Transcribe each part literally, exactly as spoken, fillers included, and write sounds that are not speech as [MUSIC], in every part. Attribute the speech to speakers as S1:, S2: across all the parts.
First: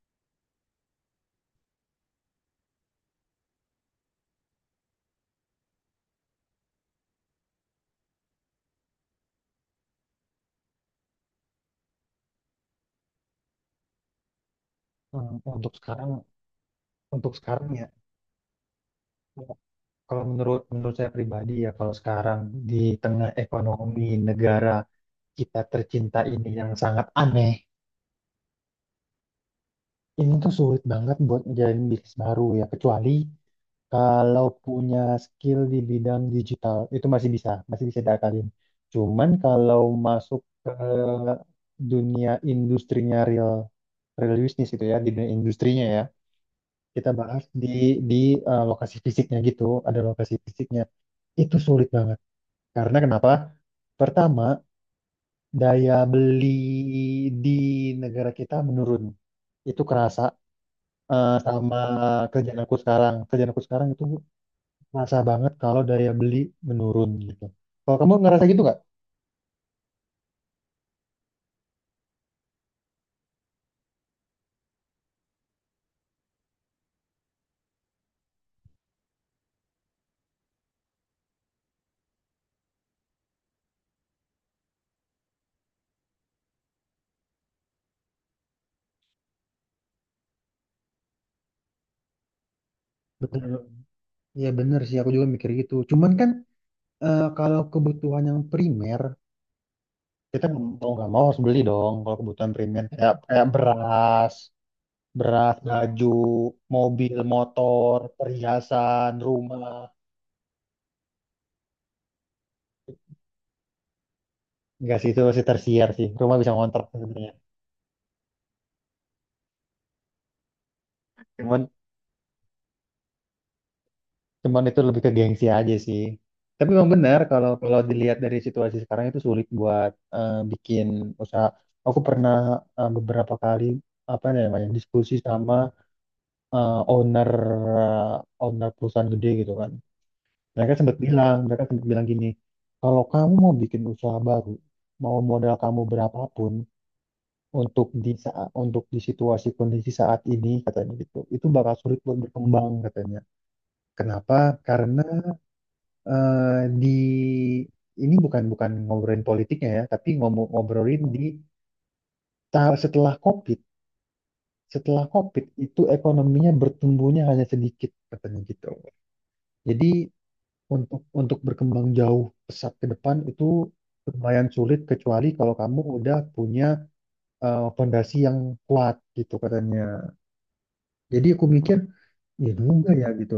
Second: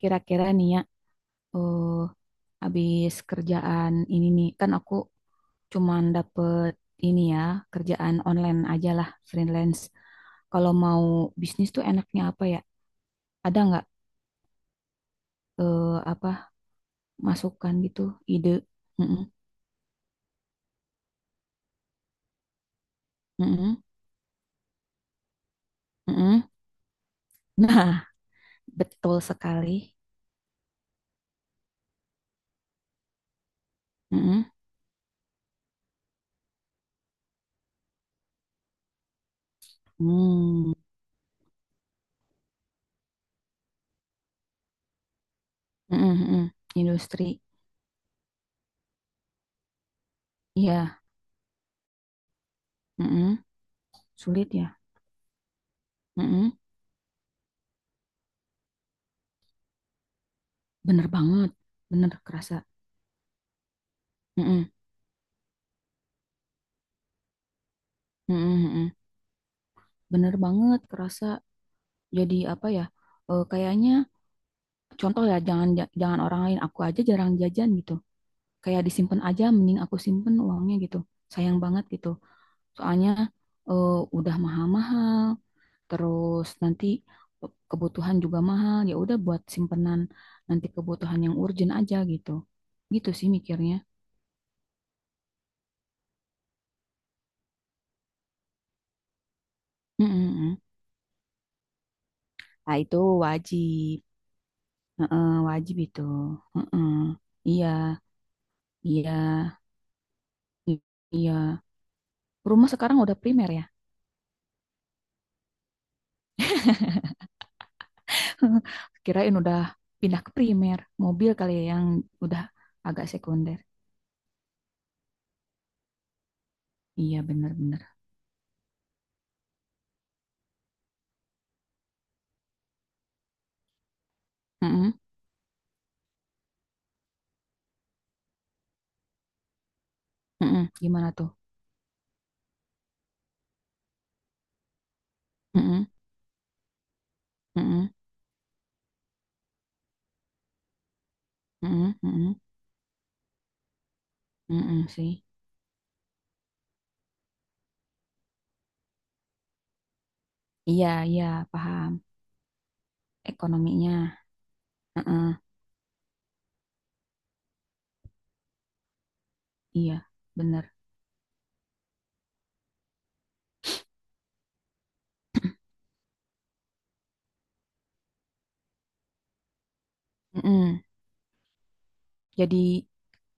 S1: Kira-kira nih ya, eh habis kerjaan ini nih, kan aku cuman dapet ini ya, kerjaan online aja lah, freelance. Kalau mau bisnis tuh enaknya apa ya? Ada nggak
S2: Hmm, Untuk
S1: eh
S2: sekarang,
S1: apa
S2: untuk sekarang
S1: masukan
S2: ya,
S1: gitu, ide? Mm-mm,
S2: kalau menurut menurut saya pribadi ya, kalau sekarang di tengah
S1: mm-mm,
S2: ekonomi negara kita tercinta
S1: mm-mm.
S2: ini yang sangat aneh,
S1: Nah, betul sekali.
S2: ini tuh sulit banget buat ngejalin bisnis baru ya, kecuali kalau
S1: Mm-mm.
S2: punya skill di bidang digital itu masih bisa, masih bisa diakalin. Cuman kalau masuk ke
S1: Hmm,
S2: dunia industrinya real real business itu ya, di dunia industrinya ya,
S1: mm-mm, mm-mm.
S2: kita
S1: Industri,
S2: bahas di di eh, lokasi fisiknya gitu, ada lokasi fisiknya.
S1: iya,
S2: Itu sulit banget. Karena
S1: mm-mm.
S2: kenapa? Pertama,
S1: Sulit ya,
S2: daya beli
S1: mm-mm.
S2: di negara kita menurun. Itu kerasa
S1: Bener
S2: eh,
S1: banget,
S2: sama
S1: bener kerasa.
S2: kerjaan aku sekarang. Kerjaan aku sekarang itu
S1: Mm-mm,
S2: kerasa banget kalau daya beli menurun gitu. Kalau kamu ngerasa gitu
S1: mm-mm,
S2: nggak?
S1: mm-mm. Bener banget, kerasa jadi apa ya? eh, kayaknya contoh ya, jangan ja- jangan orang lain, aku aja jarang jajan gitu. Kayak disimpan aja, mending aku simpen uangnya gitu. Sayang banget gitu. Soalnya eh, udah mahal-mahal, terus nanti pe- kebutuhan juga mahal. Ya udah buat simpenan nanti kebutuhan yang urgent aja gitu. Gitu sih
S2: Betul.
S1: mikirnya.
S2: Ya bener sih, aku juga mikir gitu. Cuman kan eh, kalau kebutuhan yang primer, kita
S1: Mm-mm-mm.
S2: mau nggak mau harus beli dong kalau kebutuhan
S1: Nah
S2: primer.
S1: itu
S2: Kayak, kayak
S1: wajib,
S2: beras,
S1: heeh,
S2: beras,
S1: wajib itu.
S2: baju,
S1: Heeh.
S2: mobil,
S1: Iya,
S2: motor, perhiasan,
S1: iya,
S2: rumah.
S1: i- iya. Rumah sekarang udah primer ya.
S2: Enggak sih, itu masih tersiar sih. Rumah bisa ngontrak sebenarnya.
S1: [LAUGHS] Kirain udah pindah ke primer. Mobil kali
S2: Cuman,
S1: ya yang udah agak sekunder.
S2: cuman itu lebih ke gengsi aja sih. Tapi memang benar
S1: Iya
S2: kalau kalau
S1: bener-bener.
S2: dilihat dari situasi sekarang itu sulit buat eh, bikin usaha. Aku pernah eh, beberapa kali apa namanya
S1: Mm-mm,
S2: diskusi sama eh, owner eh, owner perusahaan gede gitu kan.
S1: mm-mm.
S2: Mereka sempat
S1: Gimana tuh?
S2: bilang, mereka sempat bilang gini, kalau kamu mau bikin usaha baru, mau modal kamu
S1: Mm-mm,
S2: berapapun, untuk
S1: mm-mm,
S2: di saat untuk di situasi kondisi saat ini katanya gitu itu bakal
S1: mm-mm,
S2: sulit buat
S1: mm-mm,
S2: berkembang katanya. Kenapa?
S1: mm-mm
S2: Karena
S1: sih.
S2: eh, di ini bukan bukan ngobrolin politiknya ya, tapi ngomong
S1: Iya,
S2: ngobrolin di
S1: iya, paham.
S2: ta- setelah COVID
S1: Ekonominya.
S2: setelah
S1: Mm-mm,
S2: COVID itu ekonominya bertumbuhnya hanya sedikit katanya gitu. Jadi
S1: iya, bener.
S2: untuk untuk berkembang jauh pesat ke depan itu lumayan sulit, kecuali kalau kamu udah punya eh, fondasi yang kuat gitu katanya.
S1: Mm-mm.
S2: Jadi aku mikir, iya
S1: Jadi,
S2: juga ya gitu.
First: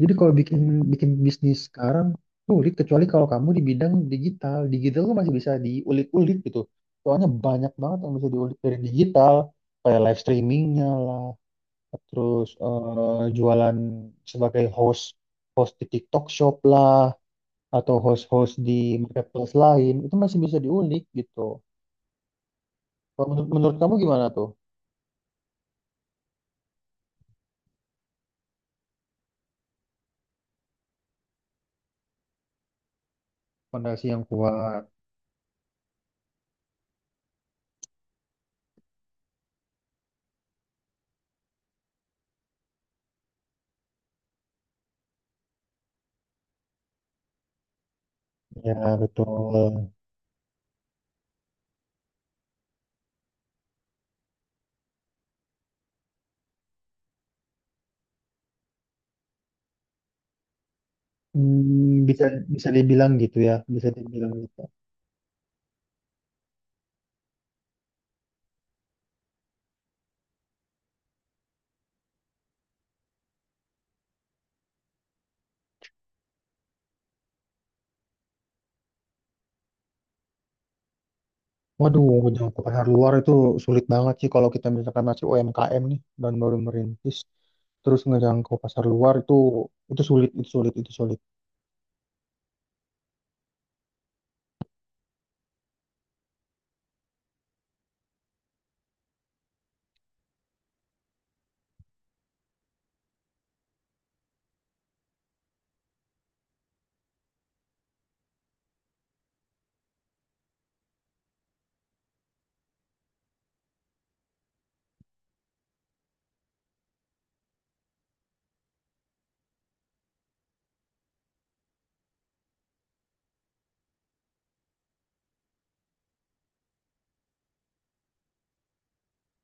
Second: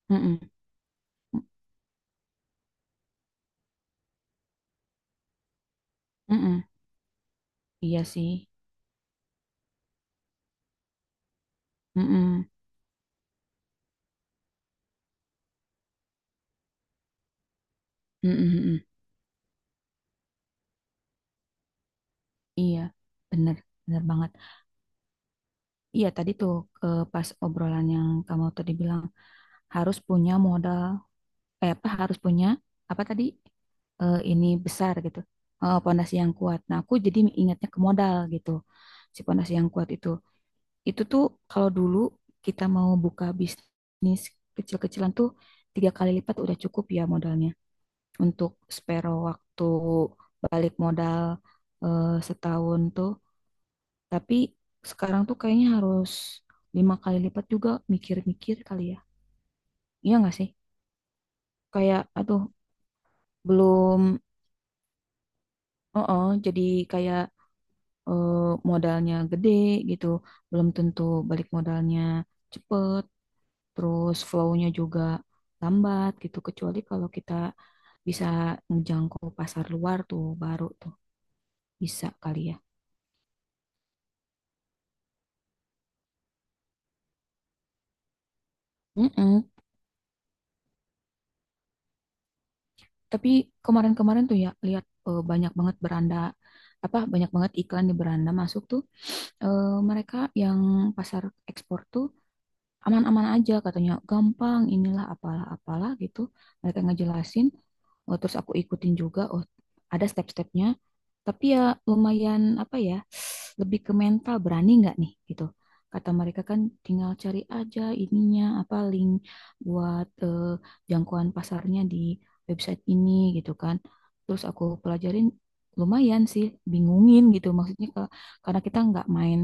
S2: Jadi kalau
S1: mm-mm,
S2: bikin bikin bisnis sekarang sulit kecuali kalau kamu di bidang digital. Digital tuh masih bisa diulik-ulik gitu.
S1: mm-mm.
S2: Soalnya banyak banget
S1: Iya
S2: yang bisa
S1: sih.
S2: diulik dari digital, kayak live streamingnya lah,
S1: Mm-mm,
S2: terus eh, jualan sebagai host host di TikTok Shop lah, atau
S1: mm-mm,
S2: host-host
S1: mm-mm.
S2: di marketplace lain itu masih bisa diulik gitu.
S1: Iya,
S2: Kalau menurut,
S1: bener.
S2: menurut kamu
S1: Bener
S2: gimana
S1: banget.
S2: tuh?
S1: Iya, tadi tuh eh, pas obrolan yang kamu tadi bilang harus punya modal, eh, apa harus punya apa tadi,
S2: Fondasi
S1: eh,
S2: yang
S1: ini
S2: kuat.
S1: besar gitu, eh, pondasi yang kuat, nah aku jadi ingatnya ke modal gitu. Si pondasi yang kuat itu itu tuh kalau dulu kita mau buka bisnis kecil-kecilan tuh tiga kali lipat udah cukup ya modalnya untuk
S2: Ya
S1: spare waktu
S2: betul.
S1: balik modal eh, setahun tuh, tapi sekarang tuh kayaknya harus lima kali lipat juga mikir-mikir kali ya, iya nggak sih, kayak
S2: Hmm, bisa
S1: aduh
S2: bisa dibilang gitu ya, bisa
S1: belum.
S2: dibilang gitu.
S1: Oh, oh, jadi kayak eh, modalnya gede gitu, belum tentu balik modalnya cepet, terus flow-nya juga lambat gitu, kecuali kalau kita bisa menjangkau pasar luar tuh baru tuh bisa
S2: Waduh,
S1: kali
S2: jauh
S1: ya.
S2: ke pasar luar itu sulit banget sih kalau kita misalkan masih U M K M nih dan baru merintis, terus ngejangkau pasar luar itu
S1: Mm-mm.
S2: itu sulit, itu sulit, itu sulit.
S1: Tapi kemarin-kemarin tuh ya lihat eh, banyak banget beranda, apa banyak banget iklan di beranda masuk tuh, eh, mereka yang pasar ekspor tuh aman-aman aja katanya, gampang inilah apalah apalah gitu, mereka ngejelasin. Oh, terus aku ikutin juga. Oh, ada step-stepnya, tapi ya lumayan apa ya, lebih ke mental berani nggak nih gitu. Kata mereka kan tinggal cari aja ininya apa link buat eh, jangkauan pasarnya di website ini gitu kan. Terus aku pelajarin lumayan sih, bingungin gitu maksudnya ke- karena kita nggak main,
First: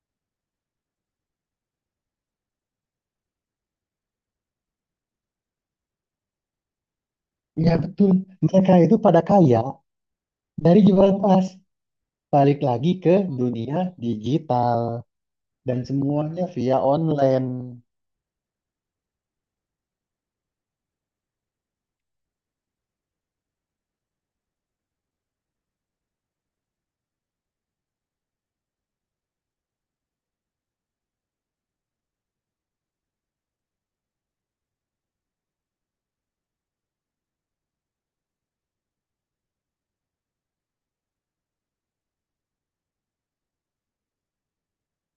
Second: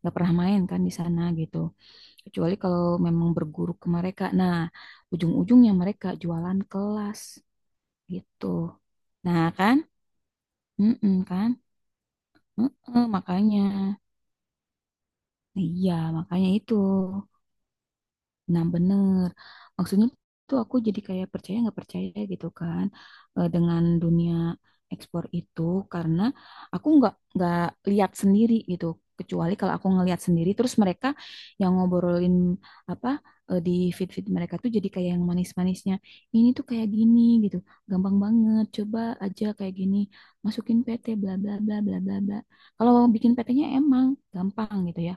S1: nggak pernah main kan di sana gitu. Kecuali kalau memang berguru ke mereka. Nah, ujung-ujungnya mereka jualan kelas
S2: Iya betul,
S1: gitu.
S2: mereka itu pada
S1: Nah
S2: kaya
S1: kan,
S2: dari jualan
S1: mm
S2: tas.
S1: kan.
S2: Balik lagi
S1: Heeh,
S2: ke
S1: makanya.
S2: dunia
S1: Nah,
S2: digital dan
S1: iya,
S2: semuanya
S1: makanya itu.
S2: via online.
S1: Nah, bener. Maksudnya tuh aku jadi kayak percaya nggak percaya gitu kan, eh, dengan dunia ekspor itu karena aku nggak nggak lihat sendiri gitu. Kecuali kalau aku ngelihat sendiri, terus mereka yang ngobrolin apa, eh, di feed-feed mereka tuh jadi kayak yang manis-manisnya. Ini tuh kayak gini gitu, gampang banget. Coba aja kayak gini, masukin P T bla bla bla bla bla bla. Kalau bikin P T-nya emang gampang gitu ya.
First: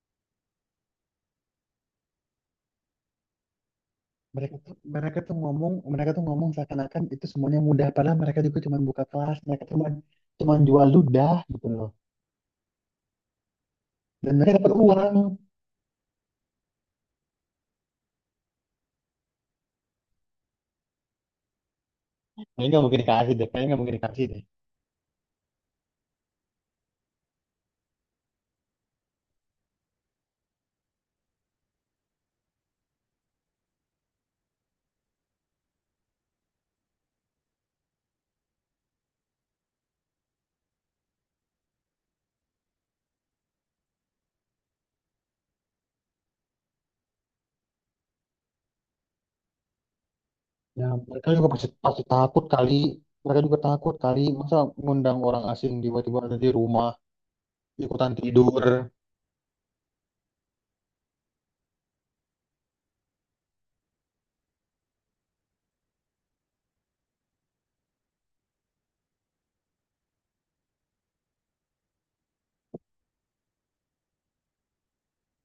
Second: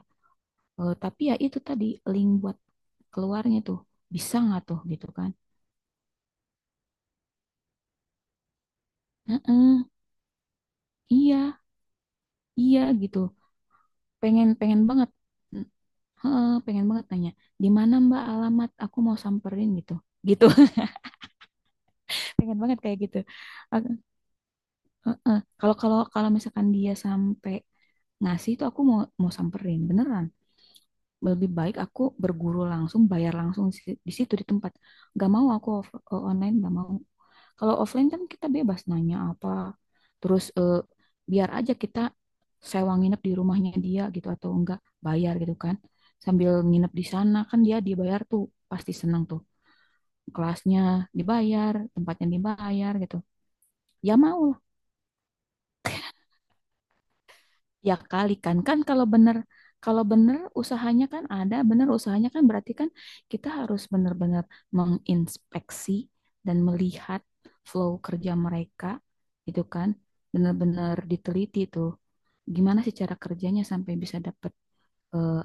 S1: Eh, tapi ya itu tadi link buat keluarnya tuh bisa
S2: Mereka
S1: nggak
S2: tuh,
S1: tuh gitu
S2: mereka
S1: kan?
S2: tuh ngomong, mereka tuh ngomong seakan-akan itu semuanya mudah, padahal mereka juga cuma buka kelas, mereka
S1: Heeh,
S2: cuma cuma jual ludah
S1: iya,
S2: gitu loh.
S1: iya gitu.
S2: Dan
S1: Pengen
S2: mereka dapat
S1: pengen banget,
S2: uang.
S1: mm, heeh, pengen banget nanya di mana Mbak alamat, aku mau samperin gitu, gitu. [LAUGHS] Pengen
S2: Kayaknya
S1: banget
S2: nggak
S1: kayak
S2: mungkin
S1: gitu.
S2: dikasih deh, kayaknya nggak mungkin
S1: Ak-
S2: dikasih deh.
S1: Heeh. Kalau kalau kalau misalkan dia sampai ngasih itu aku mau mau samperin beneran. Lebih baik aku berguru langsung, bayar langsung si- di situ di tempat. Gak mau aku off- online, gak mau. Kalau offline kan kita bebas nanya apa. Terus eh, biar aja kita sewa nginep di rumahnya dia gitu atau enggak bayar gitu kan. Sambil nginep di sana kan dia dibayar tuh pasti senang tuh. Kelasnya
S2: Ya mereka juga pasti,
S1: dibayar,
S2: pasti
S1: tempatnya
S2: takut kali,
S1: dibayar gitu.
S2: mereka juga takut
S1: Ya
S2: kali masa
S1: mau.
S2: ngundang orang asing tiba-tiba ada di rumah
S1: Ya
S2: ikutan tidur.
S1: kalikan kan kan kalau bener kalau bener usahanya kan ada, bener usahanya kan berarti kan kita harus bener-bener menginspeksi dan melihat flow kerja mereka gitu kan. Bener-bener diteliti tuh. Gimana sih cara kerjanya sampai bisa dapet eh,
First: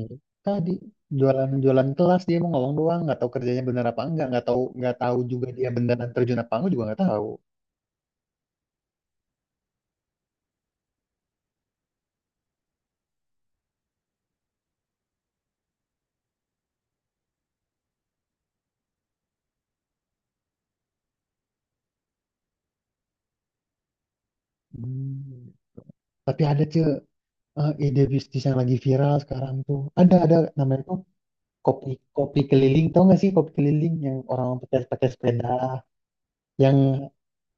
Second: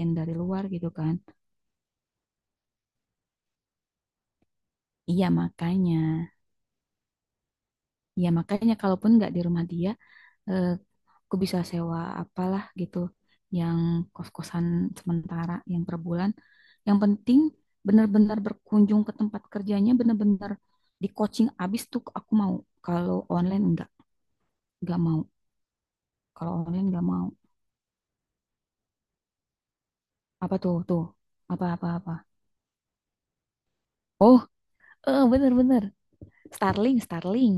S2: Ya,
S1: dari luar
S2: tadi
S1: gitu kan.
S2: jualan-jualan kelas, dia mau ngomong doang, nggak tahu kerjanya benar apa enggak, nggak tahu, nggak tahu
S1: Iya
S2: juga dia
S1: makanya.
S2: beneran terjun apa enggak juga nggak tahu.
S1: Iya makanya kalaupun nggak di rumah dia, eh, aku bisa sewa apalah gitu yang kos-kosan sementara yang per bulan, yang penting benar-benar berkunjung ke tempat kerjanya, benar-benar di coaching abis tuh aku mau. Kalau online enggak enggak mau.
S2: Hmm. Tapi
S1: Kalau
S2: ada cuy
S1: online enggak mau.
S2: eh, ide bisnis yang lagi viral sekarang tuh. Ada ada
S1: Apa tuh
S2: namanya tuh
S1: tuh apa apa
S2: kopi
S1: apa.
S2: kopi keliling. Tau gak sih kopi keliling yang
S1: Oh,
S2: orang pakai pakai
S1: eh
S2: sepeda,
S1: bener-bener Starling,
S2: yang,
S1: Starling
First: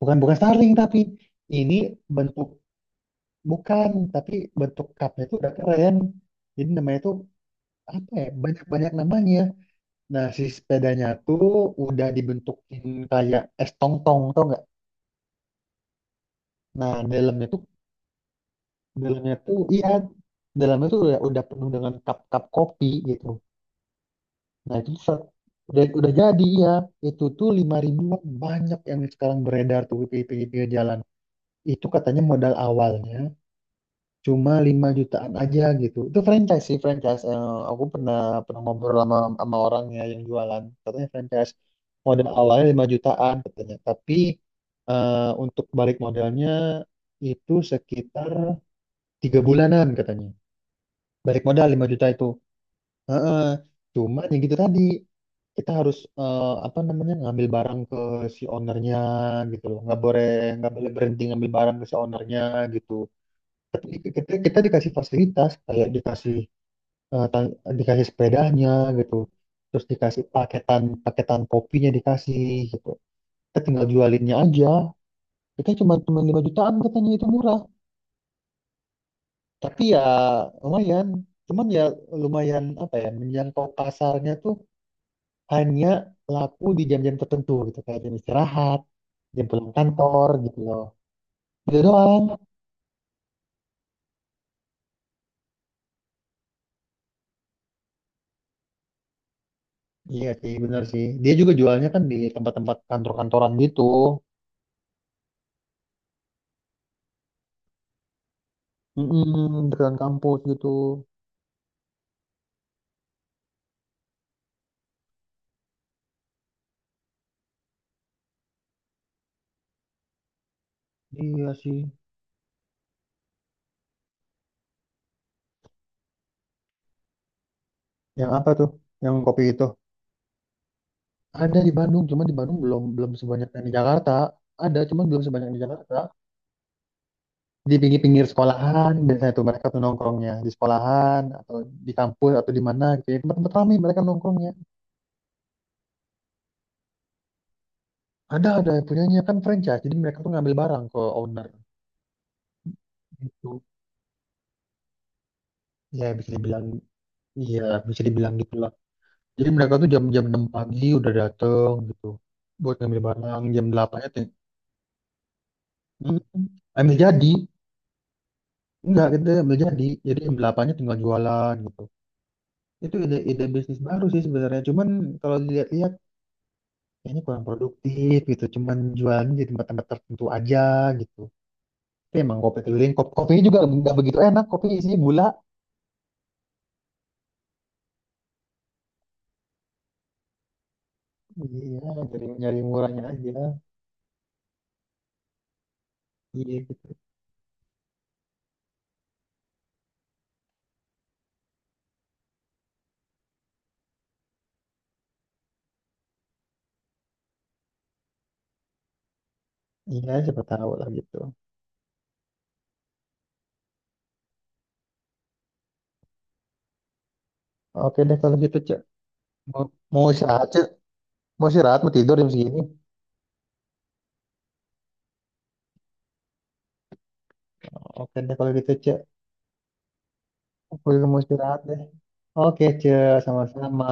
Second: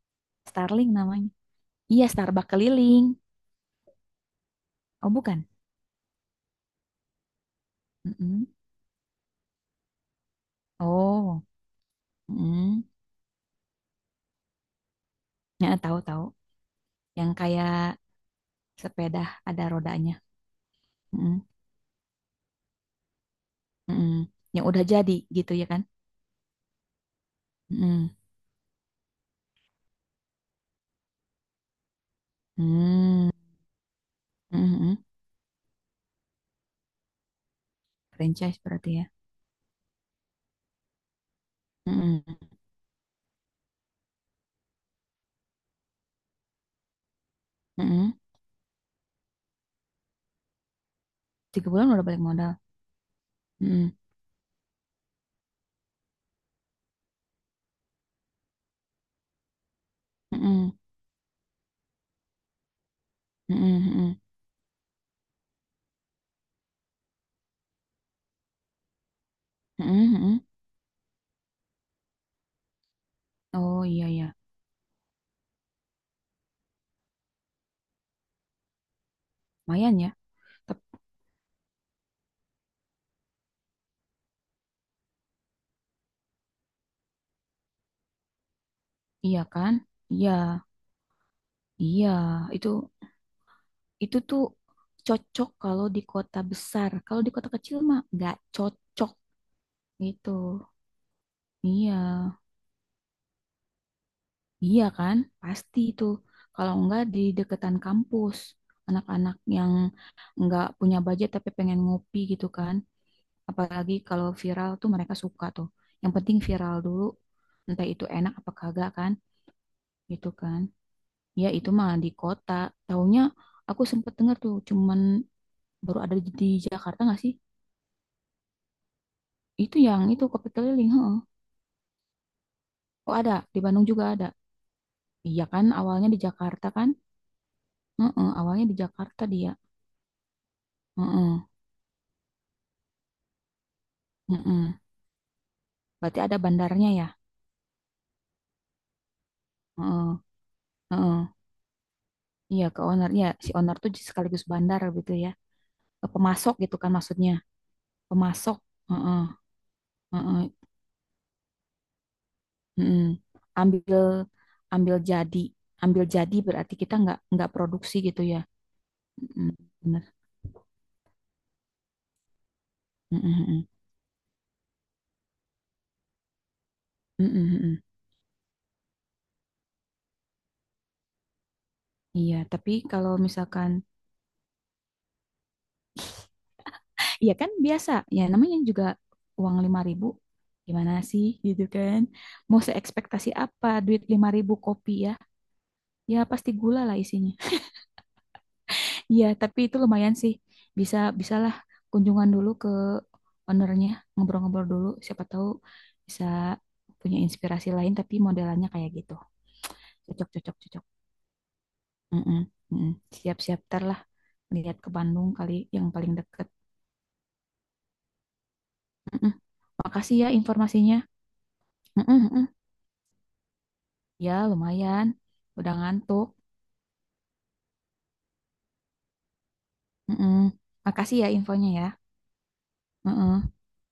S2: Bukan bukan Starling,
S1: Starling
S2: tapi
S1: namanya,
S2: ini
S1: iya,
S2: bentuk,
S1: Starbucks keliling.
S2: bukan, tapi bentuk
S1: Oh
S2: cupnya itu
S1: bukan.
S2: udah keren. Jadi namanya tuh apa ya?
S1: Mm-mm.
S2: Banyak-banyak namanya. Nah, si sepedanya
S1: Oh,
S2: tuh udah dibentukin
S1: mm.
S2: kayak es tong-tong, tau nggak?
S1: Ya, tahu tahu
S2: Nah,
S1: yang
S2: dalamnya tuh
S1: kayak sepeda
S2: dalamnya tuh
S1: ada
S2: iya,
S1: rodanya.
S2: dalamnya tuh udah,
S1: Mm.
S2: udah penuh dengan cup-cup kopi gitu.
S1: Mm-mm. Yang
S2: Nah,
S1: udah
S2: itu tuh
S1: jadi
S2: sa-
S1: gitu ya kan?
S2: udah udah jadi ya. Itu tuh lima
S1: Mm-mm.
S2: ribuan banyak yang sekarang beredar tuh di pinggir-pinggir jalan. Itu katanya modal awalnya
S1: Hmm.
S2: cuma lima
S1: Mm-mm.
S2: jutaan aja gitu. Itu franchise sih, franchise. Eh, aku pernah
S1: Franchise
S2: pernah
S1: berarti
S2: ngobrol
S1: ya.
S2: sama, sama orangnya yang jualan. Katanya franchise modal
S1: Mm-mm.
S2: awalnya lima jutaan katanya. Tapi eh, untuk balik modalnya itu
S1: Mm-mm.
S2: sekitar tiga bulanan katanya. Balik modal
S1: Tiga
S2: lima
S1: bulan
S2: juta
S1: udah balik
S2: itu.
S1: modal.
S2: Heeh.
S1: Mm-mm.
S2: Cuma ya gitu tadi, kita harus eh, apa namanya ngambil barang ke si ownernya gitu loh. Nggak boleh nggak
S1: Mm-mm.
S2: boleh berhenti ngambil barang ke si ownernya gitu.
S1: Mm-mm.
S2: Tapi kita,
S1: Mm-mm.
S2: kita dikasih fasilitas kayak dikasih eh, tan- dikasih sepedanya gitu, terus
S1: Mm-mm.
S2: dikasih
S1: Mm-mm.
S2: paketan paketan kopinya dikasih gitu. Kita
S1: Oh
S2: tinggal
S1: iya
S2: jualinnya
S1: ya,
S2: aja, kita cuma cuma lima jutaan katanya, itu murah, tapi
S1: lumayan
S2: ya
S1: ya. Tapi
S2: lumayan. Cuman ya, lumayan, apa ya, menjangkau pasarnya tuh hanya laku di jam-jam tertentu gitu, kayak jam istirahat,
S1: iya
S2: jam pulang
S1: kan?
S2: kantor
S1: Iya,
S2: gitu loh. Itu
S1: iya.
S2: doang.
S1: Itu itu tuh cocok kalau di kota besar. Kalau di kota kecil mah nggak cocok gitu.
S2: Iya sih, benar sih, dia juga jualnya
S1: Iya.
S2: kan di tempat-tempat kantor-kantoran gitu.
S1: Iya kan? Pasti itu. Kalau enggak di deketan kampus, anak-anak
S2: Mm-mm,
S1: yang
S2: dekat kampus
S1: enggak
S2: gitu.
S1: punya budget tapi pengen ngopi gitu kan. Apalagi kalau viral tuh mereka suka tuh. Yang penting viral dulu, entah itu enak apa kagak kan, gitu kan. Ya
S2: Iya
S1: itu
S2: sih.
S1: mah di kota. Taunya aku sempet denger tuh, cuman baru ada di di Jakarta nggak sih?
S2: Yang apa tuh? Yang kopi itu?
S1: Itu yang itu kopi keliling, heeh.
S2: Ada di Bandung, cuma di Bandung belum belum
S1: Oh ada,
S2: sebanyak
S1: di
S2: yang di
S1: Bandung
S2: Jakarta.
S1: juga ada.
S2: Ada, cuma belum
S1: Iya
S2: sebanyak yang di
S1: kan,
S2: Jakarta.
S1: awalnya di Jakarta kan?
S2: Di pinggir-pinggir
S1: Heeh, awalnya di
S2: sekolahan
S1: Jakarta
S2: biasanya tuh
S1: dia.
S2: mereka tuh nongkrongnya di sekolahan,
S1: Heeh.
S2: atau di kampus, atau di mana gitu. Ya. Tempat-tempat ramai mereka nongkrongnya.
S1: Mm-mm. Berarti ada bandarnya ya?
S2: Ada ada yang punyanya kan franchise, jadi
S1: Heeh,
S2: mereka tuh ngambil barang ke
S1: heeh,
S2: owner
S1: Iya ke owner. Iya, si
S2: gitu.
S1: owner tuh sekaligus bandar gitu ya.
S2: Ya
S1: Eh,
S2: bisa
S1: Pemasok
S2: dibilang,
S1: gitu kan maksudnya.
S2: iya bisa dibilang gitu
S1: Pemasok.
S2: lah.
S1: Heeh,
S2: Jadi mereka tuh jam-jam
S1: heeh,
S2: enam pagi udah dateng gitu buat ngambil
S1: heeh.
S2: barang jam
S1: Ambil
S2: delapan.
S1: ambil jadi. Ambil
S2: Hmm,
S1: jadi berarti kita
S2: ambil
S1: nggak
S2: jadi,
S1: nggak produksi gitu ya.
S2: enggak, kita
S1: Mm,
S2: ambil jadi
S1: bener.
S2: jadi ambil apanya tinggal jualan gitu. Itu ide
S1: Mm,
S2: ide
S1: mm,
S2: bisnis baru sih sebenarnya, cuman kalau dilihat-lihat kayaknya
S1: mm,
S2: kurang
S1: mm, mm, mm.
S2: produktif gitu, cuman jualan di tempat-tempat tertentu aja gitu. Tapi
S1: Iya,
S2: emang kopi
S1: tapi
S2: keliling, kopi
S1: kalau
S2: kopinya juga
S1: misalkan
S2: nggak begitu enak, kopi isinya gula,
S1: iya kan biasa ya namanya juga uang lima ribu gimana sih gitu
S2: iya
S1: kan.
S2: dari nyari
S1: Mau
S2: murahnya
S1: seekspektasi
S2: aja,
S1: apa duit lima ribu kopi ya? Ya pasti
S2: iya
S1: gula
S2: gitu,
S1: lah isinya. Iya, tapi itu lumayan sih. Bisa bisalah kunjungan dulu ke ownernya, ngobrol-ngobrol dulu. Siapa tahu bisa punya inspirasi lain, tapi modelannya kayak gitu.
S2: iya
S1: Cocok,
S2: siapa
S1: cocok,
S2: tahu
S1: cocok.
S2: lah gitu.
S1: Mm-mm, mm-mm. Siap-siap ter lah. Lihat ke Bandung kali yang paling deket.
S2: Oke deh kalau gitu, cek,
S1: Mm-mm.
S2: mau mau
S1: Makasih ya
S2: istirahat, cek,
S1: informasinya.
S2: mau istirahat, mau tidur
S1: Mm-mm,
S2: jam
S1: mm-mm.
S2: segini.
S1: Ya, lumayan. Udah ngantuk.
S2: Oke deh kalau gitu, cek.
S1: Mm-mm.
S2: Aku juga
S1: Makasih
S2: mau
S1: ya
S2: istirahat
S1: infonya
S2: deh.
S1: ya.
S2: Oke, ce,
S1: Mm-mm.
S2: sama-sama.